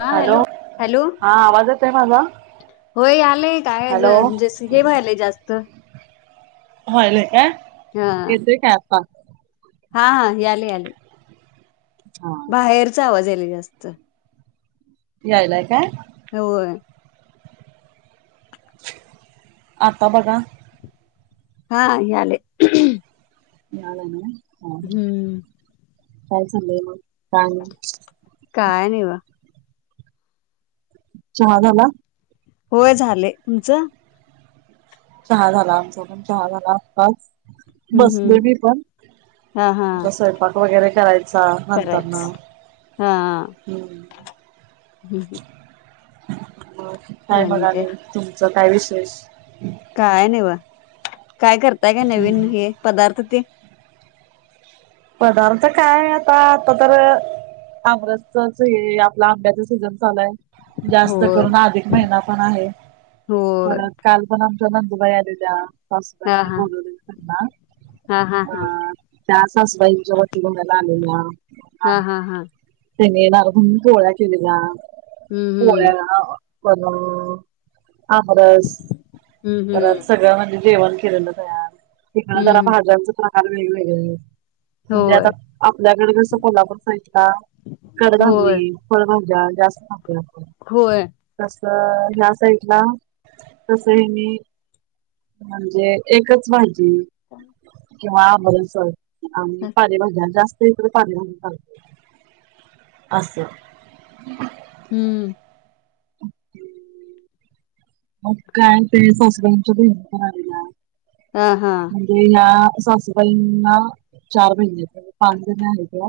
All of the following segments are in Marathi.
हा हॅलो हॅलो हा आवाज येतोय माझा होय आलंय काय आज हॅलो हे व्हायलंय जास्त. व्हायलंय काय. ह येतोय काय आता हा हा आले आले. हा बाहेरचा आवाज य स्त यायलाय काय? होय. आता बघा. हा यालय. याला ना. हा हम्म. काय झालंय म हा. काय नाहीवा चहा झाला. होय झाले, तुमचं? चहा झाला आमचा पण, चहा झाला आताच हम् बसलोय हम् मी पण हा हा आता स्वयंपाक वगैरे करायचा नंतरन करायच हा हम्म. [unintelligible] मळ काय म्हणाले तुमच? [unintelligible] वीस वीस काय नई बगा काय करताय काय नवीन हे पदार्थ ते? पदार्थ काय आता, आता तर आमरसच हे आपलं आंब्याच सीझन चालू आय. जास्त होय करून अधिक महिना पण आहे, होय परत काल पण आम च नंदुबाई आलेल्या. हा सासूबाईंनी हा बोलावलेलं त्यांना हा हा हा अ त्याच आईंच्या वटी भरायला आलेल्या. हा हा हा. तेनि येणारे म्हणून पोळ्या केलेल्या हम्म पोळ्या हम्म अ पन, आमरस हम्म परत हम्म सगळ्या म्ह [unintelligible] जेवण केलेलं तयार तेन्ना जरा हम्म भाज्यांच [unintelligible] [unintelligible] म्हणजे आता होय आपल्याकड कसं कोल्हापूर साईटला होय कडधान्ये, फळभाज्या जास्त खातोय आपण होय तस अ ह्या साईटला तसही मी म्हणजे एकच भाजी जी किंवा आम [unintelligible] आणि पालेभाज्या जास् त हिकडं पालेभाजी चालतय, असं हम्म. ओके मग काय ते सासऱ्यांच्या बहिणी पण आलेल्या. हा हा म्हणजे ना सासूबाईंना चार बहिणी आहेत, म्हणजे पाच जण आहेत्या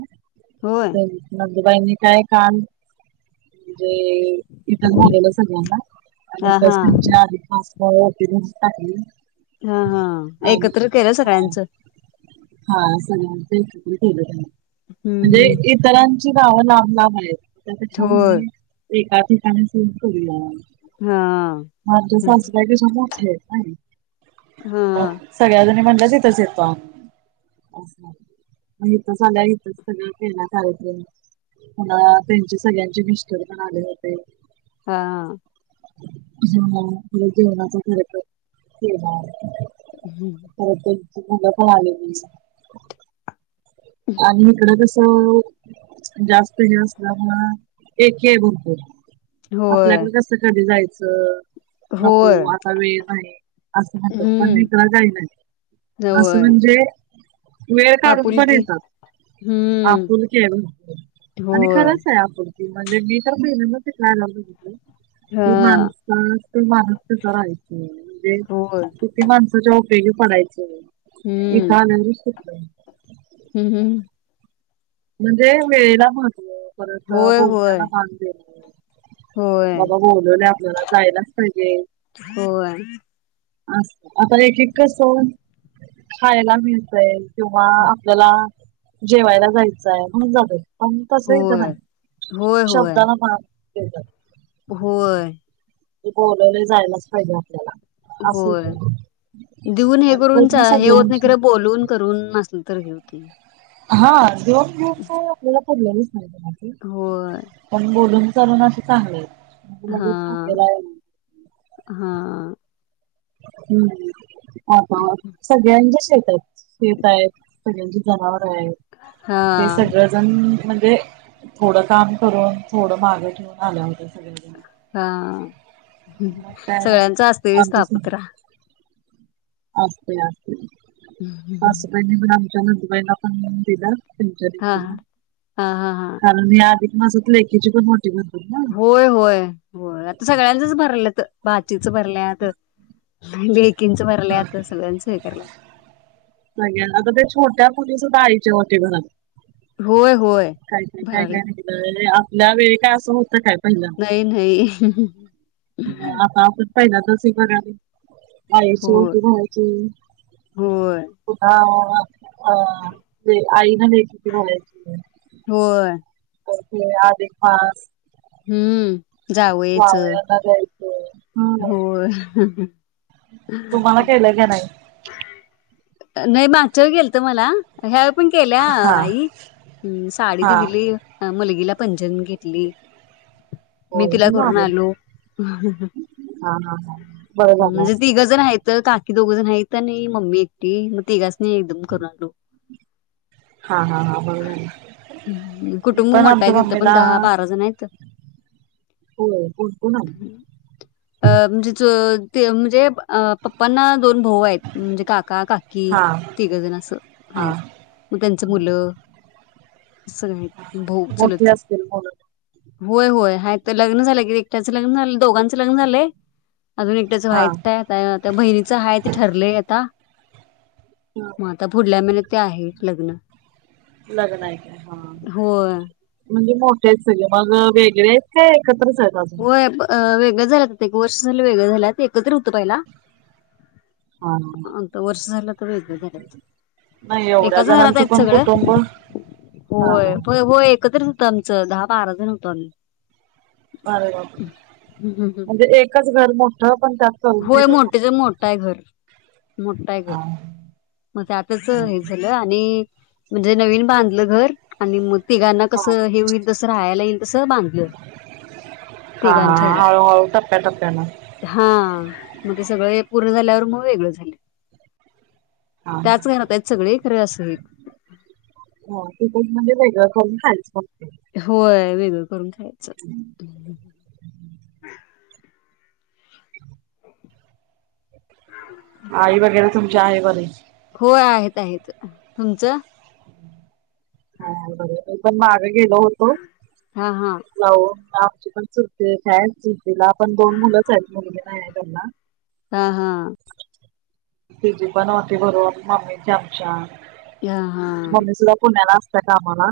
होय. [unintelligible] त्या बाईंनी काय काम म्हणजे इथ बोललेल्या सगळ्यांना आणि हा हा त्यांच्या [unintelligible] हो, तीनीच टाकली. हा! हा! आणि एकत्र केलं हा सगळ्यांचं हा, सगळ्यांचं एकत्र केलं [inaudible] हम्म म्हणजे हम्म इतरां ची भावं लांब लांब हायत. त्यापेक्षा होय. म्हणजे एकात ठिकाणी सुरु करूया. हा हा तुझ्या सासूबाईपेक्षा मोठेय. [inaudible] हा. म्हणलं तिथंच येतो आम्ही. इथंच आल्या इथंच सगळ केलं कार्यक्रम. पुन्हा त्यांचे सगळ्यांचे मिस्टर पण आले होते. हा. ह, जेवणाचं खरं तर [inaudible] हम्म. मुलं पण आलेली. आणि इकडे तस हं. जास्त हे असल्यामुळं एक हे भरपूर होय आपल्याकडे कसं कधी जाय च नको, होय आता वेळ नाही असं म्हणतात पण हम्म इकडं काही नाही असं होय. म्हणजे वेळ काढून पण आपुलकी येतात. हम्म आपुलकीय भरपूर आणि होय खरंच आहे आपुल म्हणजे मी तर पहिल्यांदा तिथनं आल्यावर बघी हा कि माणसं माणुस कसं राहायचं म्हणजे होय कीती माणसाच्या [inaudible] पडायचं. हम्म एका आनंद [inaudible] हम् हम्म म्हणजे वेळेला महत्त्व परत अ होय होय बोलण्याला मान देणे. होय बाबा बोलवले आपल्याला जायलाच पाहिजे. होय अस आता देखे कस खायला मिळतय. किंवा आपल्याला जेवायला जायचं. म्हणूनच जातोय. प तसही तर होय नाही होय होय शब्दाला मार ह होय. बोलवले जायलाच फहिजे आपल्याला असं होय इथं देऊन हे आणि करून पूर्ण चा हे होत नाही सगळ्यांची खर बोलून करून नसल तर घेऊ. ते हा जो आपल्याला पड होय पण बोलून करून असे चांगले. म्हणजे हा लगेच हाकेला येणं हा हम्म अ सगळ्यांच्या [unintelligible] येत आहेत. पी जनावर आहे ते हा सगळंजण म्हणजे थोडं काम करून थोडं मागे ठेवून आल्या होत. हा ह मग काय सगळ्यांचा असते पापुत्रा असस्ते असते. बस त्यां दुबईला पण दिला. त हा तक ना हा हा हा हा. ख न माझं लेकीची पण मोठी होय होय होय आता सगळ्यांचच भरलं तर भाचीच भरलेता. बकीनच परले हा. आता सुधान स्करलं. पुली सुधायचे होते घरात होय होय. काय काय काय भराल्यात काय न वेळ काय असं होतं खा. नाही नाही. पहिला तस बरा आईची होय ओटी भरायची. होय तुला अ ते आईन लेकीची भरायची. होय. [unintelligible] अधिक मास. हम्म. जावयाच जावयांना द्या होय. तुम्हाला केलयं काय नाही. नाही मागच्यावेळी केलत मला ह्या पण केल्या हा आई. हम्म साडी हा ते दिली. मुलगीला पंजन घेतली. मी होय तिला मग करून झालं आलो, हा हा हा बरं झालं. म्हणजे तीगजण हायत. तर काकी दोघजण हायत. ता नाही मम्मी एकटी. मग तिघासणी एकदम करून आलो. हा हा हा बरं झालं. मी कुटुंब पण मोठा आमच्या हाय, तिथ पण मम्मीला दहा बारा जण आहेत. होय कुंकू नाही अ म्हणजे चू ते म्हणजे पप्पांना दोन भाऊ आहे म्हणजे काका काकी हा तिघजण असं हा आहेत. मग त्यांच मुलं. सगळे हायत भऊ मोठी चुलत. असतील मुलं होय होय आहेय तर लग्न झालं कि, एकट्याचं लग्न झालं. दोघांच लग्न झालय, अजून एकट्याच हा व्हायचंय. त्या आता बहिणीच हाय ते ठरलय. मग आता पुुढल्या महिन्यात ते आहे लग्न लग्न आहे काय हा होय. म्हणजे मोठे आहेत सगळी, मग वेगळे आहेत काय एकत्रच आहेत अजून होय वेगळ झाल्यात आता एक व वर्ष झालं वेगळं झाल्यात एकत्र हुतं पहिला. हा आता वर्ष झालं आता वेगळं झाल्यात. नाही एवढ्या एकाच घरात जणांचं आहेत पण सगळं, कुटुंब हा होय हा होय. एकत्रच होतं आमचं, दहा बारा जण होतो आम्ही. अरे बापरे हम्म, हम्म. म्हणजे एकच घर मो ह. होय मोठ्च्या मोठाय घर मोठाय घर. हा मग त्यातच हे झालं आणि म्हणजे नवीन बांधलं घर. आणि मग तिघांना हा कसं हे व्हील तसं राहायला येईल तस बांधलं हा हा तिघांच्याला हळूहळू टप्प्याटप्प्यानं हा... मग ते सगळं एक पूर्ण झाल्यावर मग वेगळं झालं. हा त्याच घरात आहेत सगळी खरे असं... हो तिथंच [inaudible] होय वेगळी करून खायचं आई वगैरे तुम [unintelligible] होय आहेत आहेत तुमचं. ह [unintelligible] केलो होतो हा हा जाऊ आमची पण चुलती एक आहे चुलतीला पण दोन मुलं सा आहेत मुलगी नाही आहे त्यांना हा हा. तीजी पण वटी भरून मम्मीची आमच्या हा हा ऑफिसला पुण्याला असतोय कामाला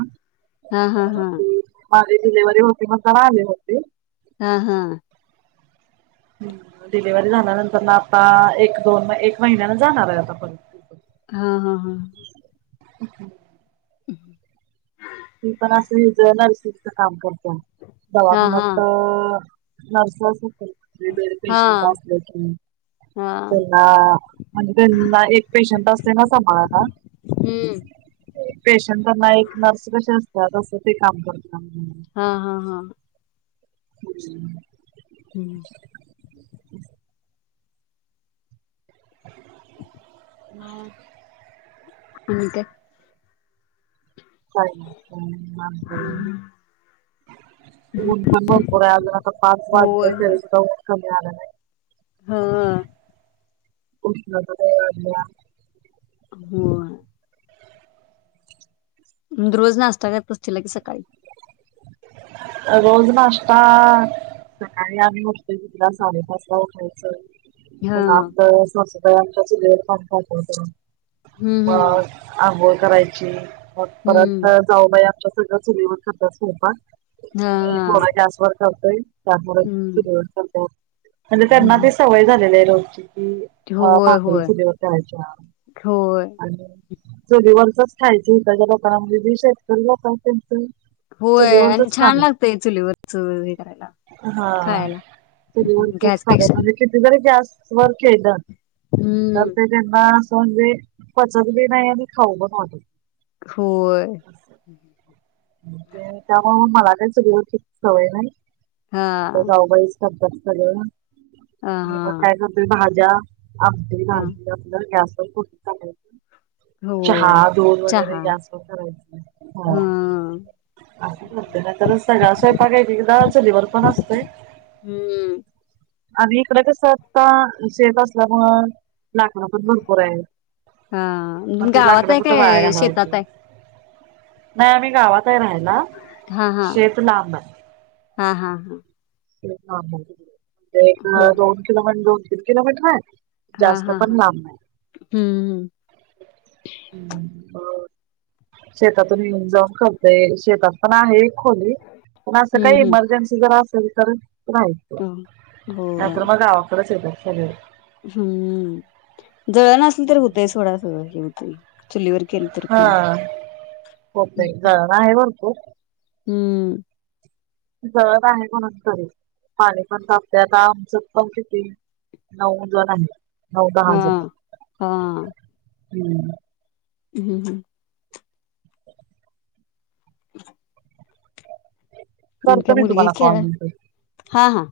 हा हा हा. ती माझी डिलिव्हरी होती म्हणताना आले होते. हा हा. ह डिलिव्ही झाल्यानंतर आता एक दोन एक महिन्यान जाणार आहे आता पर हा हा हा. [inaudible] हम्. मी पण असं इथं नरसिंग चे काम करते हा दवाखानत हा तर. नर्स [inaudible] त्यांच्याकडं हा पेशंट असलं की हा त्यांना म्हणजे त्यांना एक पेशंट असते ना सांभाळायला हम्म पेशंट त्यांना एक नर्स ते असतात असं ते काम हा- हा - हा [inaudible] हम्म [inaudible] आणि काय? [unintelligible] उन पण भरपुर [inaudible] [unintelligible] होय ते आलं नाही. हं [inaudible] होय. रोज नास्ता करतोस तीला की सकाळी रोज नाश्ता सकाळी आम्ही उठतो तुला साडेपाच ला उठायचं. हा पण आपल्या वेळेस [unintelligible] हम्म [unintelligible] अ हम्म आ बोल करायची. ओके पर्यंत हम्म जाऊ बाई आमच्या सगळं चुलीवर करतात स्वयंपाक. हा म हा थोडा गॅसवर हा ताई [unintelligible] हम्म म्हणजे त्यांना हम्म ते सवय झालेली आहे. [inaudible] कि होय, भाकरी होय, चलीवर करायच्या होय, आणि चुलीवरचच खायचं त्याच्या लोकांमध्ये जे शेतकरी लोकं त्यांच होय अंच छान लागतय चुलीवर च हे करायला हा. खायला. गॅसपेक्षा. स्वर के दाद तर हम्म ते त्यांना म्हणजे पचत बी नाही आणि खाऊ पण वाटत होय. ते त्यामुळे मला लाईसिक वैसिक सवय नाही. ते हा. जाऊबाईच बघतात. हॅलो. अ हा [unintelligible] ज्या आप अ [unintelligible] [unintelligible] चहा होय दूध वगैरे चहा गॅसवर करायचं हो. हं मित तर म्हणते त्यांचा रोज सगळा स्वयंपाक पण डाळ दालचण्यावर असते. हम्म. आम्ही इकडं कसं आत्ता शेत असल्यामुळ लाकडं पण भरपूर आहेत हा मग ते गावात लाकडं आहे कुठ वाया काय घालवायची. शेतात आहे? नाही आम्ही गावात. ना राहिना हा हा शेत नाम. हा हा. [unintelligible] एक अ हा दोन किलोमींट दू किलोमीटर [unintelligible] हा जास्त हा हा पण लांब नाही. हम्म शेतातून येऊन जॉब करतेय शेतात पण आहे. खोले पण अस हम्म काही हम्म इमर्जन्सी जर अस तर नाही हम्म. होय तरर मघा [unintelligible] [unintelligible] हम्म. दळण असलं तर होतय सोळा सोळा किलो.. च्चुलीवर. हां होतंय का बाय मन. हो. हम्म. जवळ आहे म्हणून खर पाणी पण तापते आता आमचं पण किती नऊ जण असतात. हं हा. [inaudible] [inaudible] [inaudible] आणि करतो काय मी मुलगी तुम्हाला कॉल खेळा म्हणज हा हा